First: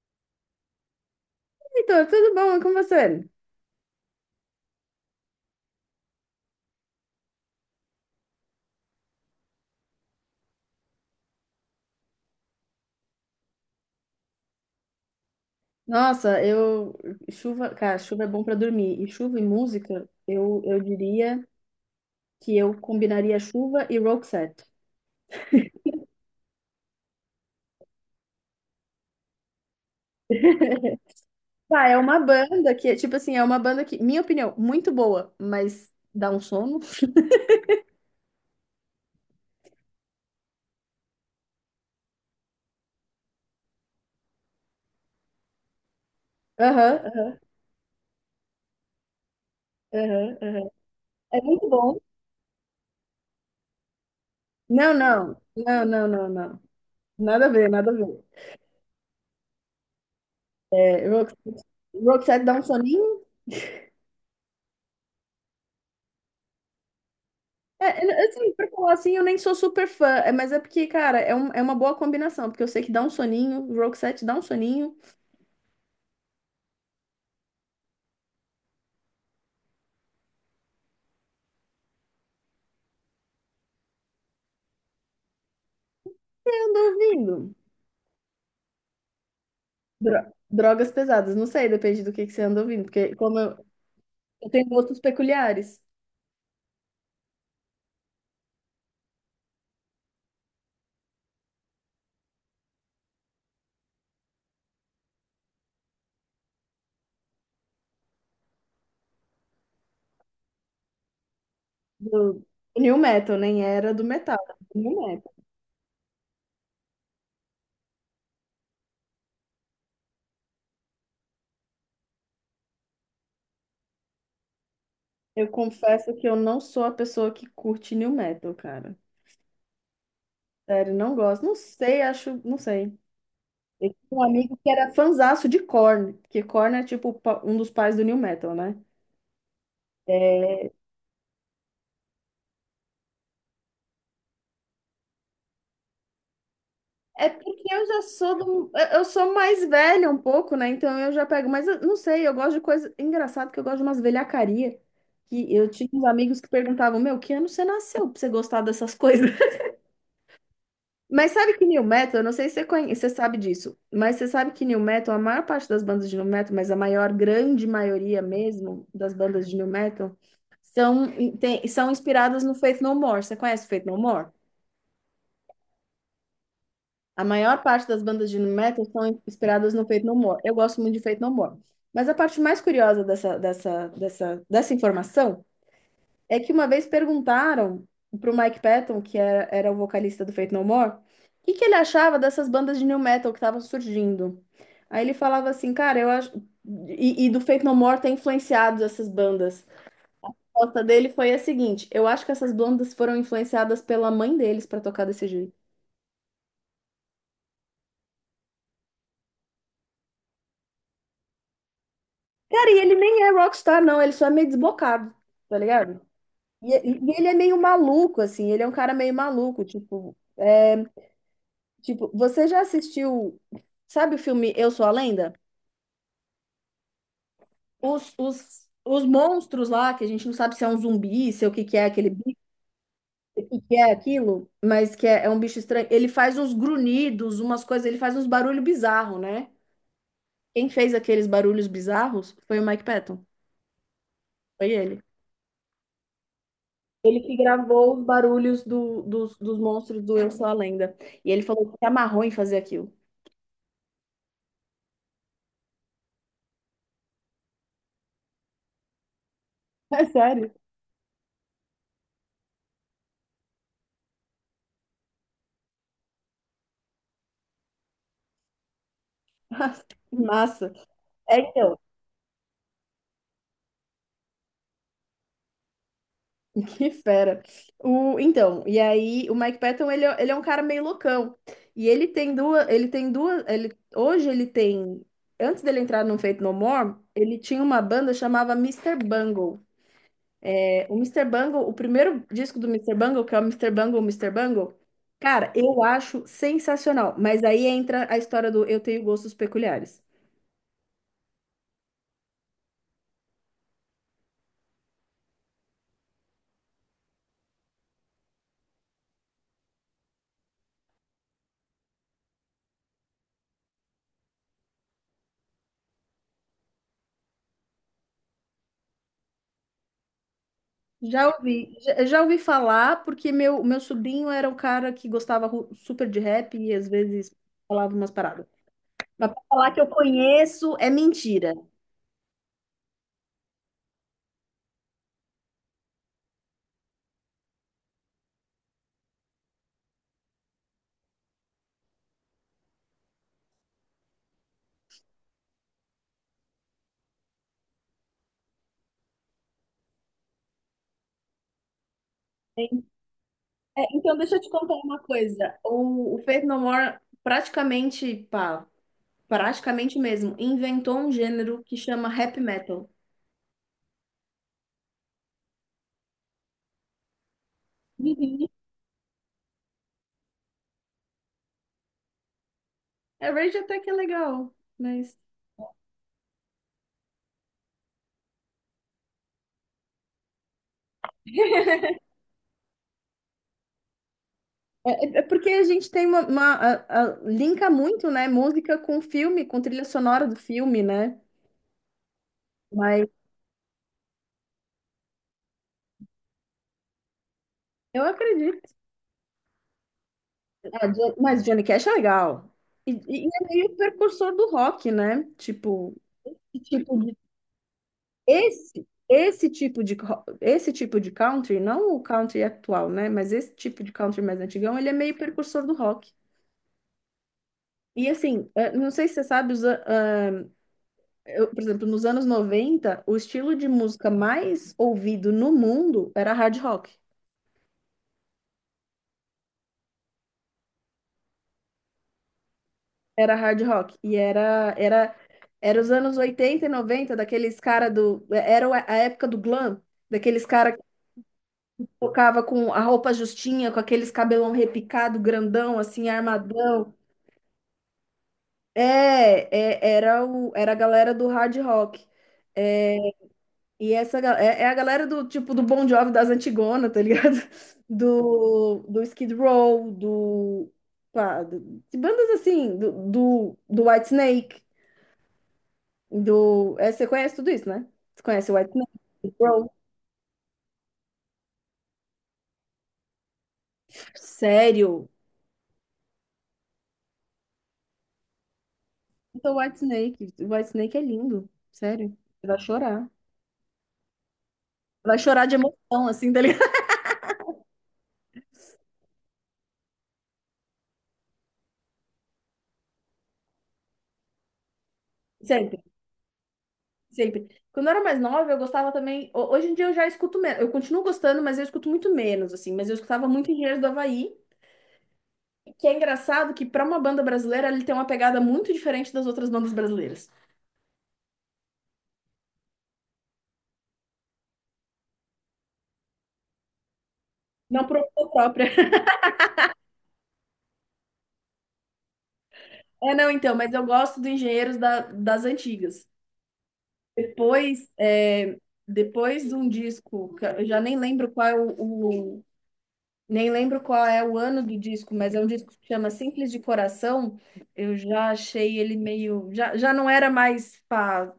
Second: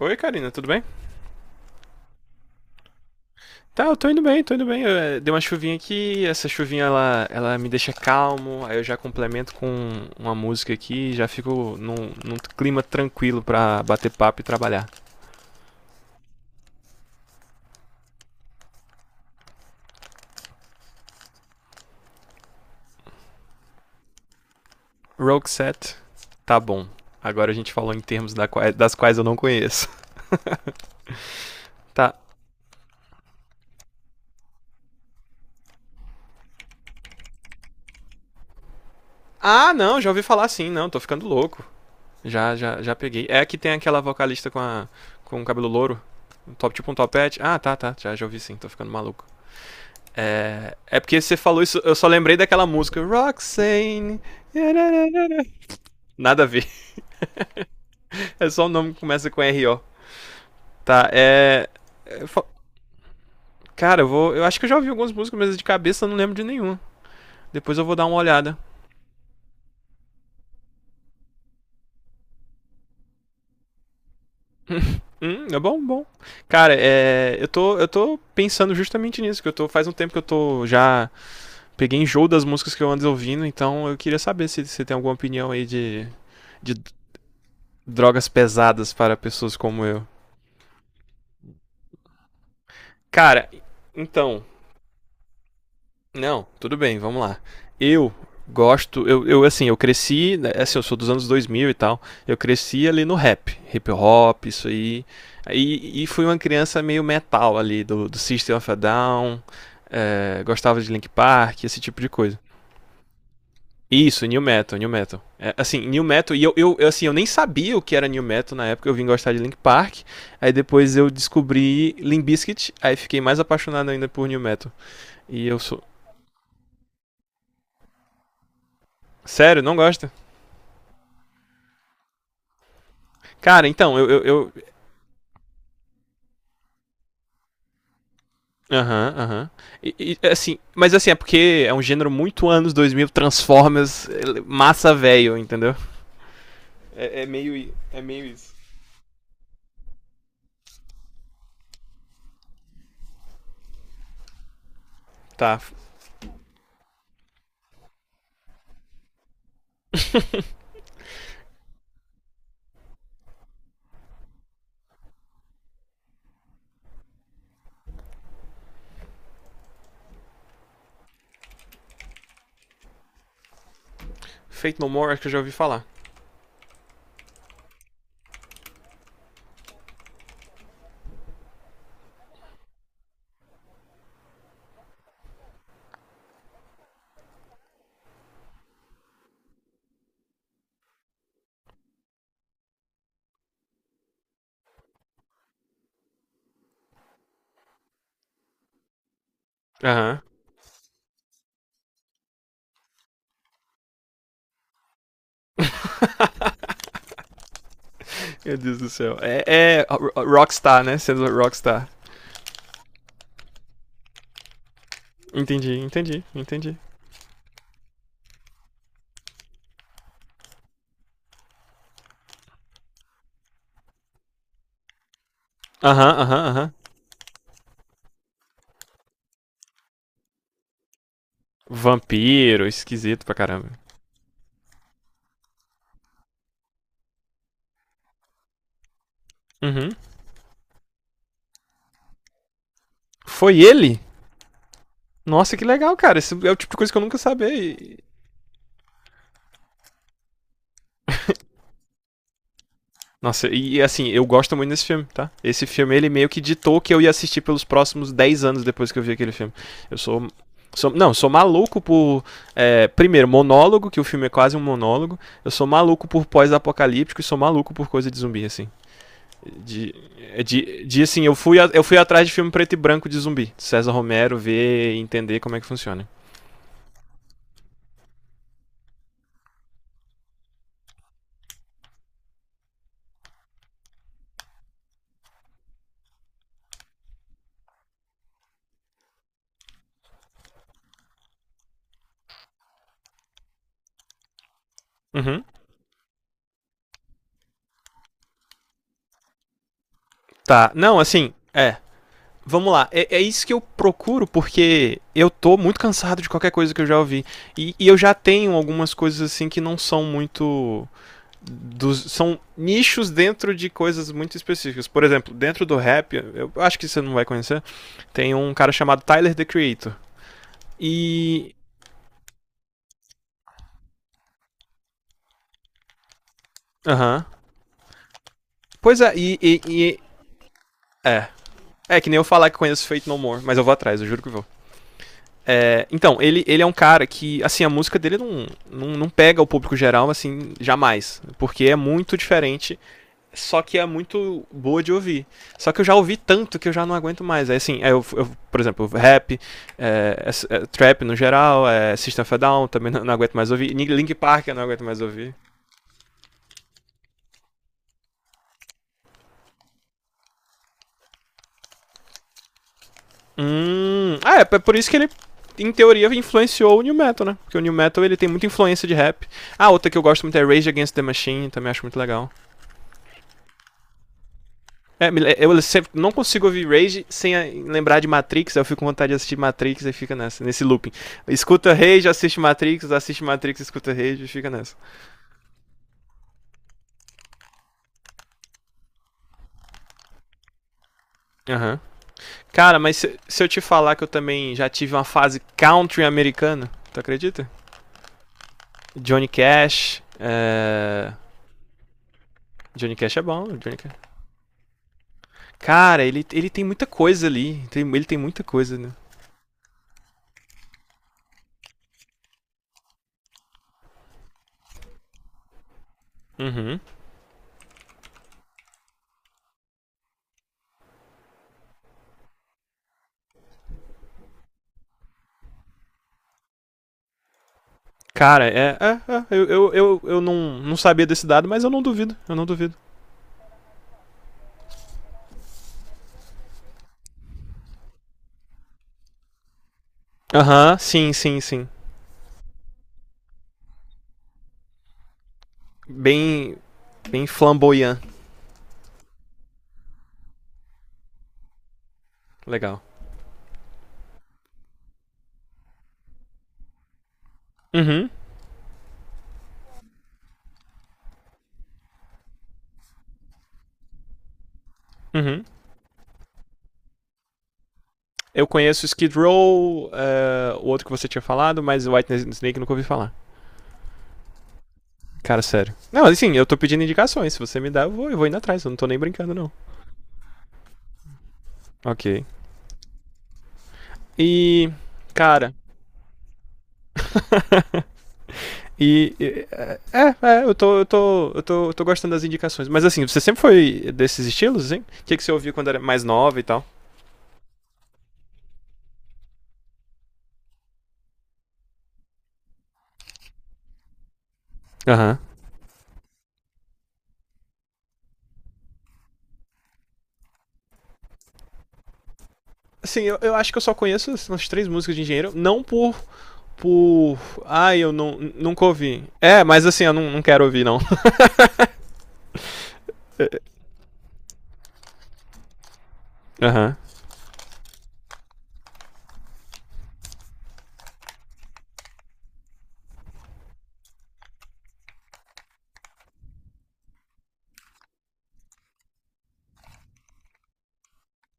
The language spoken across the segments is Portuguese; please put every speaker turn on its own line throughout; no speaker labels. Oi, Karina, tudo bem?
Heitor, tudo bom? E com você?
Tá, eu tô indo bem, tô indo bem. Eu, dei uma chuvinha aqui, essa chuvinha ela me deixa calmo, aí eu já complemento com uma música aqui, e já fico num clima tranquilo pra bater papo e trabalhar.
Nossa, eu. Chuva, cara, chuva é bom pra dormir. E chuva e música, eu diria que eu combinaria chuva e Roxette.
Roxette, tá bom. Agora a gente falou em termos das quais eu não conheço.
Tá, é
Tá.
uma banda que, é, tipo assim, é uma banda que, minha opinião, muito boa, mas dá um sono.
Ah, não, já ouvi falar sim, não, tô ficando louco. Já peguei. É que tem aquela vocalista com o cabelo louro, um top, tipo um
Aham,
topete.
aham,
Ah, tá, tá, já, já ouvi sim, tô ficando maluco.
aham, aham.
É porque você
É
falou
muito
isso, eu
bom.
só lembrei daquela música Roxane.
Não, não, não, não, não,
Nada a
não.
ver.
Nada a ver, nada a ver.
É só um nome que começa com R. RO. Tá,
É, Roxette,
é.
Roxette dá um soninho.
Cara, eu vou. Eu acho que eu já ouvi algumas músicas, mas de cabeça eu não lembro de nenhuma. Depois eu vou dar uma
Assim,
olhada.
pra falar assim, eu nem sou super fã, é, mas é porque, cara, é, é uma boa combinação, porque eu sei que dá um soninho, o Roxette dá um soninho. O
É bom, bom. Cara, é, eu tô pensando justamente nisso, que eu tô. Faz um tempo que eu tô já. Peguei enjoo das músicas que eu ando ouvindo, então eu queria saber se você tem alguma opinião aí
que eu
de
ando ouvindo?
drogas pesadas para pessoas como eu.
Drogas pesadas, não sei, depende do que você anda ouvindo, porque como
Cara,
eu,
então.
eu tenho gostos peculiares
Não, tudo bem, vamos lá. Eu gosto, eu assim, eu cresci, né, é assim, eu sou dos anos 2000 e tal, eu cresci ali no rap, hip hop, isso aí, e fui uma criança meio metal ali, do System of a Down, é, gostava de Linkin Park, esse tipo de coisa.
do New Metal, nem era do
Isso,
metal,
New
era
Metal,
do
New
New
Metal.
Metal.
É, assim, New Metal, e assim, eu nem sabia o que era New Metal na época, eu vim gostar de Linkin Park, aí depois eu descobri Limp Bizkit, aí fiquei mais apaixonado ainda por New Metal. E
Eu
eu sou...
confesso que eu não sou a pessoa que curte New Metal, cara.
Sério, não gosta?
Sério, não gosto. Não sei, acho, não sei.
Cara,
Eu
então,
tinha um amigo que era fanzaço de Korn, porque Korn é tipo um dos pais do New Metal, né?
aham, aham. Assim,
É,
mas assim, é porque é um gênero muito anos 2000, Transformers, ele- massa velho, entendeu? É, é
é porque
meio. É meio isso.
eu sou mais velha um pouco, né? Então eu já pego, mas eu não sei, eu gosto de coisa engraçado que eu gosto de umas velhacaria, que
Tá.
eu tinha uns amigos que perguntavam, meu, que ano você nasceu pra você gostar dessas coisas? Mas sabe que New Metal, eu não sei se você conhece, você sabe disso, mas você sabe que New Metal, a maior parte das bandas de New Metal, mas a maior, grande maioria mesmo das bandas de New Metal são são inspiradas no Faith No More. Você conhece o Faith No More?
Fate No More, acho que eu já ouvi falar.
A maior parte das bandas de metal são inspiradas no Faith No More. Eu gosto muito de Faith No More. Mas a parte mais curiosa dessa informação é que uma vez perguntaram para o Mike Patton, que era o vocalista do Faith No More, o que, que ele achava dessas bandas de new metal que estavam surgindo. Aí ele falava assim, cara, eu acho. E, do Faith No More ter influenciado essas bandas.
Aham.
A resposta dele foi a seguinte: eu acho que essas bandas foram influenciadas pela mãe deles para tocar desse jeito.
Meu Deus do céu. É Rockstar, né? Sendo Rockstar.
Cara, e ele nem é rockstar, não, ele só é meio desbocado, tá
Entendi,
ligado?
entendi,
E,
entendi.
e ele é meio maluco, assim, ele é um cara meio maluco, tipo, é, tipo, você já assistiu, sabe o filme Eu Sou a Lenda?
Aham, aham, aham.
Os monstros lá, que a gente não sabe se é um zumbi, se é o que que é aquele bicho,
Vampiro, esquisito pra
o que
caramba.
que é aquilo, mas que é, é um bicho estranho, ele faz uns grunhidos, umas coisas, ele faz uns barulhos bizarros, né?
Uhum.
Quem fez aqueles barulhos bizarros foi o Mike Patton,
Foi ele?
foi ele.
Nossa, que legal, cara. Esse é o tipo de coisa que eu nunca
Ele que
sabia. E-
gravou os barulhos dos monstros do Eu Sou a Lenda. E ele falou que se amarrou em fazer aquilo.
Nossa, e assim, eu gosto muito desse filme, tá? Esse filme, ele meio que ditou que eu ia assistir pelos próximos 10 anos depois que eu vi aquele filme. Eu
É
sou.
sério?
Sou não, sou maluco por. É, primeiro, monólogo, que o filme é quase um monólogo. Eu sou maluco por pós-apocalíptico e sou maluco por coisa de zumbi, assim. De, é
Massa.
de assim,
É, então,
eu fui atrás de filme preto e branco de zumbi. César Romero, ver e entender como é que funciona.
que fera. Então, e aí o Mike Patton, ele é um cara meio loucão. E ele tem duas, ele tem duas, ele, antes dele entrar no Faith No More, ele tinha uma banda chamava Mister Bungle. O Mister Bungle, o primeiro disco do Mister Bungle, que é o Mister Bungle, Mister Bungle,
Uhum.
cara, eu acho sensacional. Mas aí entra a história do eu tenho gostos peculiares.
Tá, não, assim, é. Vamos lá, é, é isso que eu procuro, porque eu tô muito cansado de qualquer coisa que eu já ouvi. E eu já tenho algumas coisas assim que não são muito. Dos, são nichos dentro de coisas muito específicas. Por exemplo, dentro do rap, eu acho que você não vai conhecer, tem um cara chamado Tyler The Creator.
Já
E.
ouvi, já, já ouvi falar, porque meu sobrinho era um cara que gostava super de rap e às
Aham.
vezes
Uhum.
falava umas paradas.
Pois é,
Mas pra falar que eu conheço é
é.
mentira.
É que nem eu falar que conheço Faith No More, mas eu vou atrás, eu juro que vou. É, então, ele é um cara que, assim, a música dele não, não, não pega o público geral, assim, jamais. Porque é muito diferente, só que é muito boa de ouvir. Só que eu já ouvi tanto que eu já não aguento mais. É assim, é, eu, por exemplo, rap, é, é, é, trap no geral, é, System of a Down também não, não aguento mais ouvir.
É,
Linkin
então, deixa eu
Park
te
eu não
contar
aguento
uma
mais ouvir.
coisa. O Faith No More praticamente, pá, praticamente mesmo, inventou um gênero que chama rap metal.
Ah, é, é por isso que ele em teoria influenciou o New Metal, né? Porque o New Metal ele tem muita influência de rap. Ah, outra que eu gosto muito é Rage Against the Machine, também acho muito legal.
É Rage até que é legal,
É,
mas.
eu sempre não consigo ouvir Rage sem lembrar de Matrix, eu fico com vontade de assistir Matrix e fica nessa, nesse looping. Escuta Rage, assiste Matrix, escuta Rage e fica nessa.
É, é porque a gente tem uma, linka muito, né? Música com filme, com trilha sonora do filme, né?
Uhum. Cara, mas
Mas
se, eu te falar que eu também já tive uma fase country americana, tu acredita?
eu acredito.
Johnny Cash,
Ah,
é...
Mas Johnny Cash é legal.
Johnny Cash é
E
bom,
é
Johnny
meio
Cash.
precursor do rock, né? Tipo,
Cara, ele
esse
tem muita
tipo de,
coisa ali, tem, ele tem muita coisa,
esse,
né?
esse tipo de, esse tipo de country, não o country atual, né? Mas esse tipo de country mais antigão, ele é meio precursor do rock.
Uhum.
E assim, eh, não sei se você sabe, eu, por exemplo, nos anos 90, o estilo de música mais ouvido no mundo era hard rock.
Cara, é, é, é eu não, não sabia desse dado, mas eu não duvido, eu não duvido.
Era hard rock. E era, era, era os anos 80 e 90, daqueles cara do. Era a época do glam, daqueles cara
Aham,
que
sim, sim, sim.
tocava com a roupa justinha, com aqueles cabelão repicado, grandão, assim,
Bem,
armadão.
bem flamboyant.
É, é, era, o, era a galera do hard rock.
Legal.
É, e essa é, é a galera do tipo do Bon Jovi das Antigona, tá ligado?
Uhum,
Do, do Skid Row, do, pá, do- de bandas assim, do, do, do Whitesnake,
uhum.
do. É, você conhece tudo isso, né? Você
Eu
conhece o
conheço
Whitesnake?
Skid
Skid Row?
Row, o outro que você tinha falado, mas White Snake eu nunca ouvi falar.
Sério?
Cara, sério. Não, assim, eu tô pedindo indicações. Se você me dá, eu vou indo atrás. Eu não tô nem brincando, não.
Então, Whitesnake. O Whitesnake é lindo. Sério.
Ok.
Você vai chorar.
E,
Vai chorar
cara,
de emoção, assim, tá ligado?
e... é, é, eu tô gostando das indicações. Mas assim, você sempre foi desses estilos, hein? O que, que você ouvia quando era
Sempre,
mais nova e tal?
sempre. Quando eu era mais nova, eu gostava também. Hoje em dia eu já escuto menos. Eu continuo gostando, mas eu escuto muito menos, assim. Mas eu escutava muito Engenheiros do Havaí.
Aham.
Que é engraçado que para uma banda brasileira ele tem uma pegada muito diferente das outras bandas brasileiras.
Assim, eu acho que eu só conheço umas três músicas de engenheiro, não por. Por. Ai,
Não
eu
por
não,
opção
nunca
própria.
ouvi. É, mas assim, eu não, não quero ouvir, não.
É, não, então, mas eu gosto do Engenheiros das antigas.
Aham. uhum.
Depois, é, depois de um disco, que eu já nem lembro qual é nem lembro qual é o ano do disco, mas é um disco que chama Simples de Coração. Eu já achei ele meio, já, já não era mais pá,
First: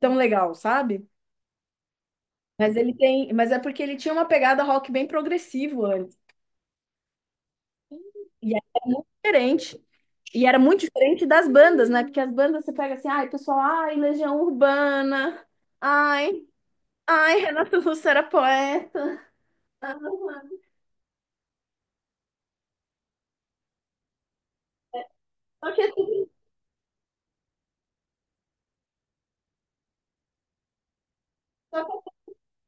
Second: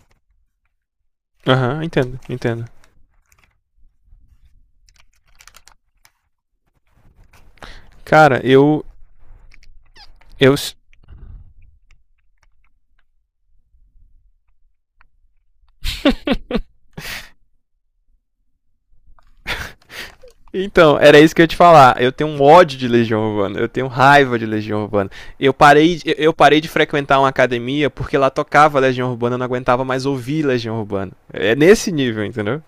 tão legal, sabe?
Aham, uhum, entendo, entendo.
Mas ele tem, mas é porque ele tinha uma pegada rock bem progressivo antes.
Cara,
E é
eu.
diferente. E
Eu.
era muito diferente das bandas, né? Porque as bandas você pega assim, ai, pessoal, ai, Legião Urbana, ai, ai, Renato Russo era poeta. Ah,
Então, era isso que eu ia te falar. Eu tenho um ódio de Legião Urbana. Eu tenho raiva de Legião Urbana. Eu
só que
parei, eu parei de frequentar uma academia porque lá tocava Legião Urbana, eu não aguentava mais ouvir Legião Urbana. É nesse nível, entendeu?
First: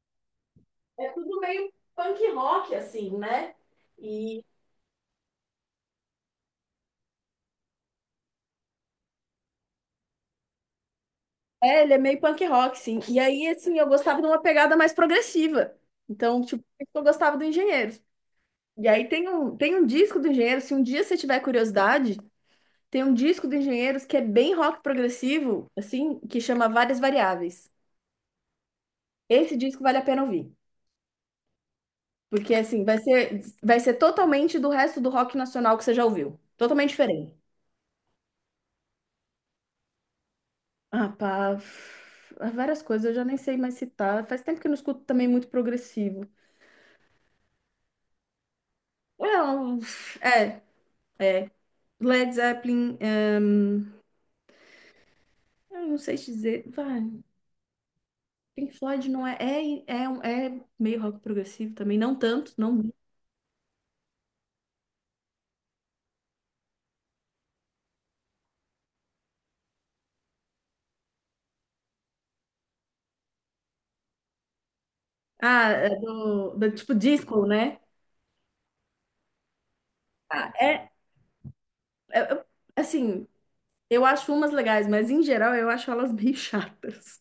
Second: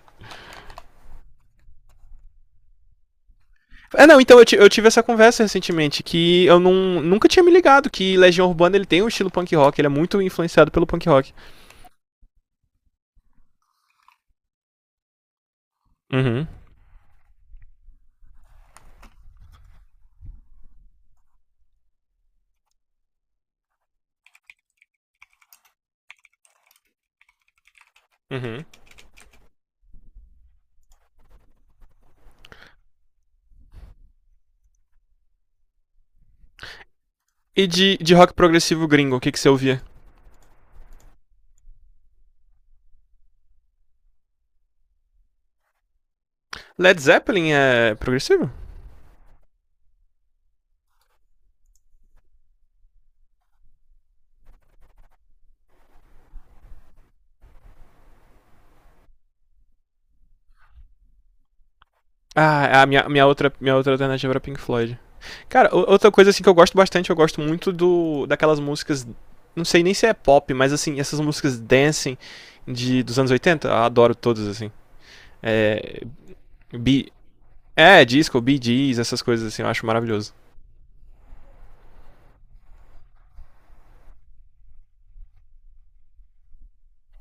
é tudo meio punk rock, assim, né?
É, não, então
E
eu tive essa conversa recentemente, que eu não, nunca tinha me ligado que Legião Urbana ele tem um estilo punk rock, ele é muito influenciado pelo punk rock.
é, ele é meio punk rock, sim. E aí, assim, eu gostava de uma pegada mais progressiva. Então,
Uhum,
tipo, por isso que eu gostava do Engenheiros. E aí tem um disco do Engenheiros, se um dia você tiver curiosidade, tem um disco do Engenheiros que é bem rock progressivo, assim, que chama Várias Variáveis.
uhum.
Esse disco vale a pena ouvir. Porque, assim, vai ser totalmente do resto do rock nacional que você já ouviu. Totalmente diferente.
E de rock progressivo gringo, o que, que você ouvia?
Ah, pá. Várias coisas, eu já nem sei mais citar. Faz tempo que eu não escuto também muito progressivo.
Led Zeppelin é progressivo?
Não, é, é. Led Zeppelin, é, eu não sei te dizer. Vai, Pink Floyd não é, é meio rock progressivo também, não tanto,
Ah,
não.
a minha, minha outra alternativa era Pink Floyd. Cara, outra coisa assim que eu gosto bastante, eu gosto muito do daquelas músicas, não sei nem se é pop, mas assim, essas músicas dancing de, dos anos 80, eu adoro todas, assim.
Ah, é
É,
do, do tipo
Be-
disco, né?
É, disco, Bee Gees, essas coisas assim, eu acho maravilhoso.
Ah, é, é- é- assim, eu acho umas legais, mas em geral eu acho elas bem chatas.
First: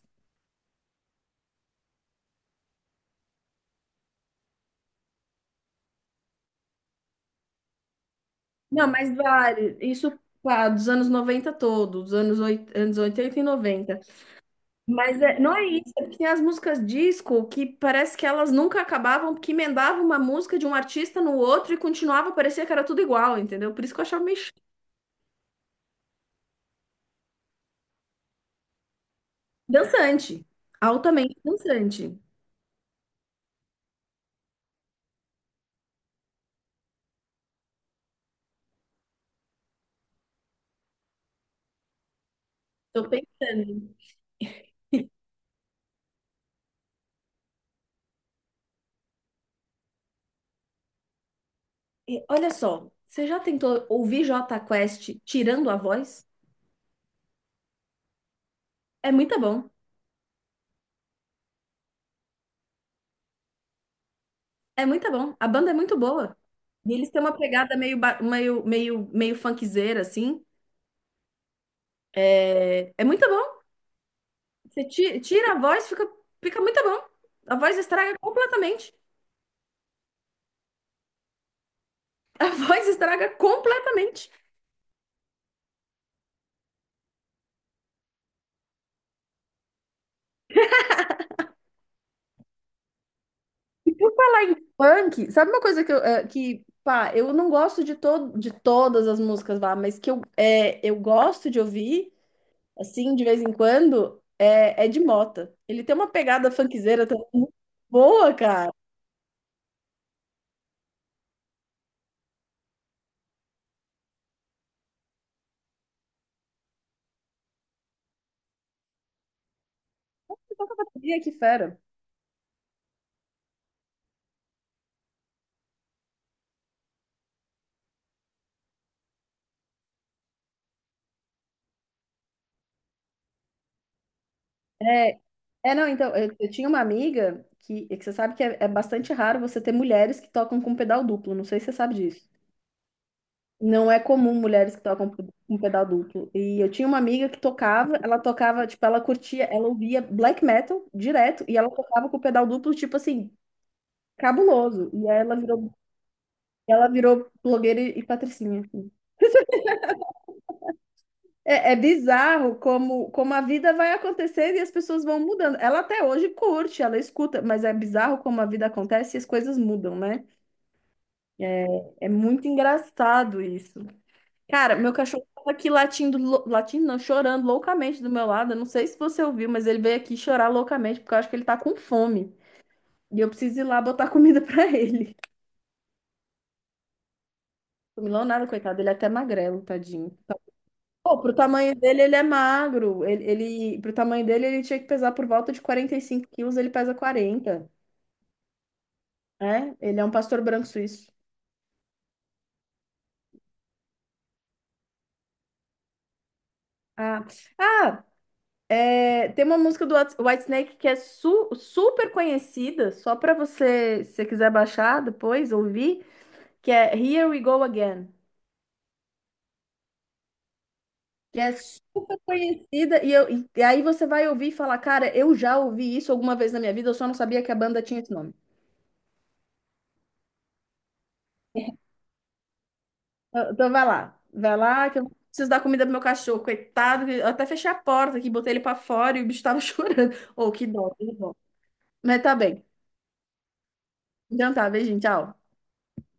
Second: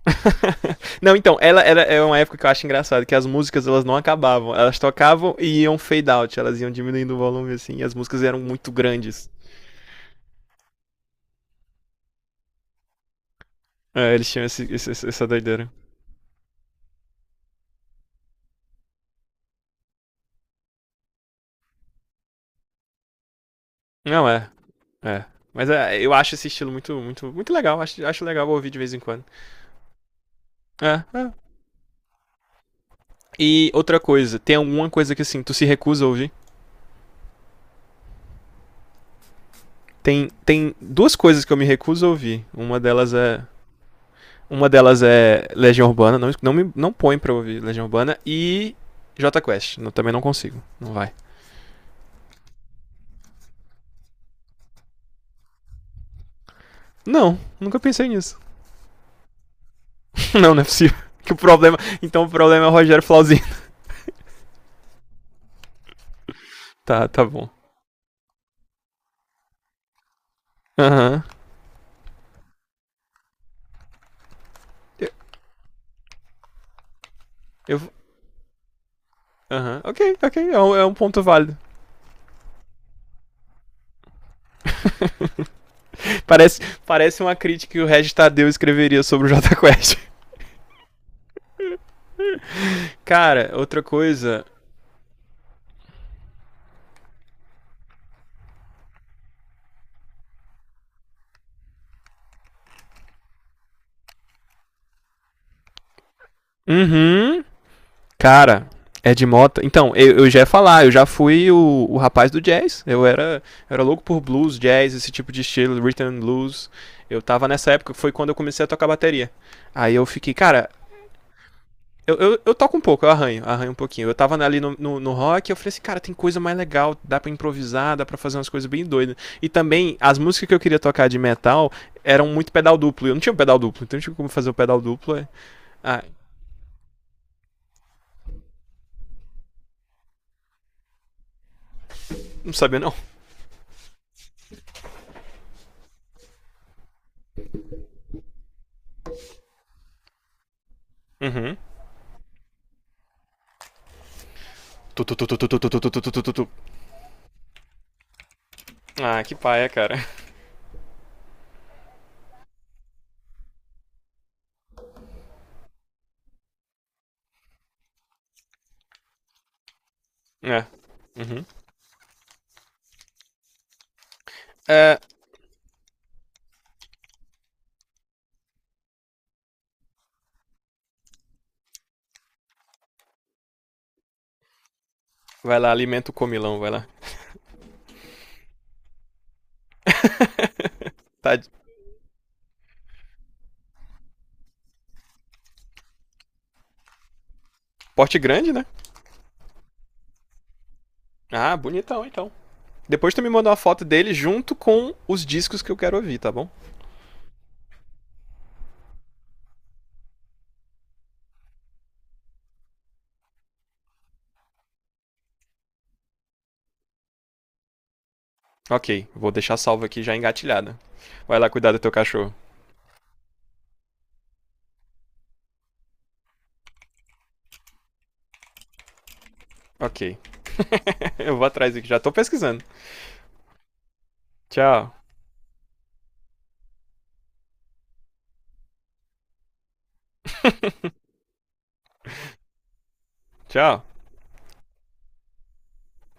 Não, então, ela era é uma época que eu acho engraçado, que as músicas elas não acabavam, elas tocavam e iam fade out, elas iam diminuindo o volume assim, e as músicas eram muito
Não, mas
grandes.
vale. Isso, pá, dos anos 90 todos, dos anos, anos 80 e 90.
É, eles tinham esse, esse-
Mas
essa
não é
doideira.
isso, é porque tem as músicas disco que parece que elas nunca acabavam, porque emendava uma música de um artista no outro e continuava, parecia que era tudo igual, entendeu? Por isso que eu achava
Não
meio
é,
chato.
é. Mas é, eu acho esse estilo muito, muito, muito legal. Acho, acho legal ouvir de vez em quando.
Dançante,
É, é.
altamente dançante.
E outra coisa, tem alguma coisa que assim, tu se recusa a ouvir? Tem duas coisas que eu me recuso a ouvir.
Tô pensando.
Uma delas é Legião Urbana, não, não, me, não põe pra ouvir Legião Urbana. E J Quest, não- também não consigo, não vai.
E olha só, você já tentou ouvir Jota Quest tirando a voz?
Não, nunca pensei nisso.
É muito bom.
não, não é possível. Que o problema. Então o problema é o Rogério Flauzino.
É muito bom. A banda é muito boa. E
Tá,
eles têm
tá
uma
bom.
pegada meio, meio funkzeira, assim.
Aham.
É, é muito bom. Você
Eu-
tira a voz, fica, fica muito bom. A voz
Eu.
estraga completamente.
Aham. Uhum. Ok, ok. É um ponto válido.
A voz estraga completamente.
Parece, parece uma crítica que o Regis Tadeu escreveria sobre o Jota Quest. Cara, outra
E por
coisa.
falar em funk, sabe uma coisa que, eu, eh, que pá, eu não gosto de, to de todas as músicas lá, mas que eu, é, eu gosto de ouvir, assim, de vez em quando, é, é de Mota. Ele tem uma pegada funkzeira também
Uhum.
muito boa,
Cara,
cara.
Ed Mota. Então, eu já ia falar, eu já fui o rapaz do jazz. Eu era louco por blues, jazz, esse tipo de estilo, rhythm and blues. Eu tava nessa época, foi quando eu comecei a tocar bateria. Aí eu fiquei, cara,
Toca bateria, que fera.
eu toco um pouco, eu arranho, arranho um pouquinho. Eu tava ali no rock, eu falei assim, cara, tem coisa mais legal, dá pra improvisar, dá pra fazer umas coisas bem doidas. E também, as músicas que eu queria tocar de metal eram muito pedal duplo. Eu não tinha um pedal duplo, então eu não tinha como fazer o pedal duplo.
É,
É-
não,
Ah,
então, eu tinha uma amiga que, é que você sabe que é, é bastante raro você ter mulheres que tocam com pedal duplo, não sei se você sabe disso.
não sabia não.
Não é comum mulheres que tocam com pedal duplo. E eu tinha uma amiga que tocava, ela tocava, tipo, ela curtia, ela ouvia black metal direto
Uhum.
e ela tocava com pedal duplo, tipo assim, cabuloso.
Tu,
E
tu,
aí
tu,
ela
tu, tu, tu, tu,
virou,
tu, tu, tu, tu, tu, tu.
ela virou blogueira e patricinha. Assim.
Ah, que paia, cara.
É, bizarro como, a vida vai acontecendo e as pessoas vão mudando. Ela até hoje curte, ela escuta, mas é bizarro como a vida acontece e as coisas mudam, né?
É.
É, é muito engraçado isso. Cara, meu
É,
cachorro tava aqui latindo, latindo não, chorando loucamente do meu lado. Eu não sei se você ouviu, mas ele veio aqui chorar loucamente, porque eu acho que ele tá com fome. E eu preciso ir lá botar comida pra ele.
vai lá, alimenta o comilão, vai lá.
Comilão nada, coitado, ele é até magrelo, tadinho. Pô, pro
Tá de
tamanho dele, ele é magro. Ele, pro tamanho dele, ele tinha que pesar por volta de 45 quilos, ele pesa 40.
porte grande, né?
É, ele é um pastor branco suíço.
Ah, bonitão, então. Depois tu me manda uma foto dele junto com os discos que eu quero ouvir, tá bom?
Ah, ah, é, tem uma música do Whitesnake que é super conhecida, só pra você, se você quiser baixar depois, ouvir, que é Here We Go Again.
Ok, vou deixar salvo aqui já engatilhada. Vai
Que
lá
é
cuidar do teu
super
cachorro.
conhecida, e, e aí você vai ouvir e falar, cara, eu já ouvi isso alguma vez na minha vida, eu só não sabia que a banda tinha esse nome.
Ok, eu vou atrás aqui, já tô pesquisando.
Então vai lá. Vai lá,
Tchau,
que eu preciso dar comida pro meu cachorro, coitado. Que Eu até fechei a porta aqui, botei ele pra fora e o bicho tava chorando. Ô, que dó, que dó. Mas tá bem.
tchau.
Então tá, beijinho, tchau.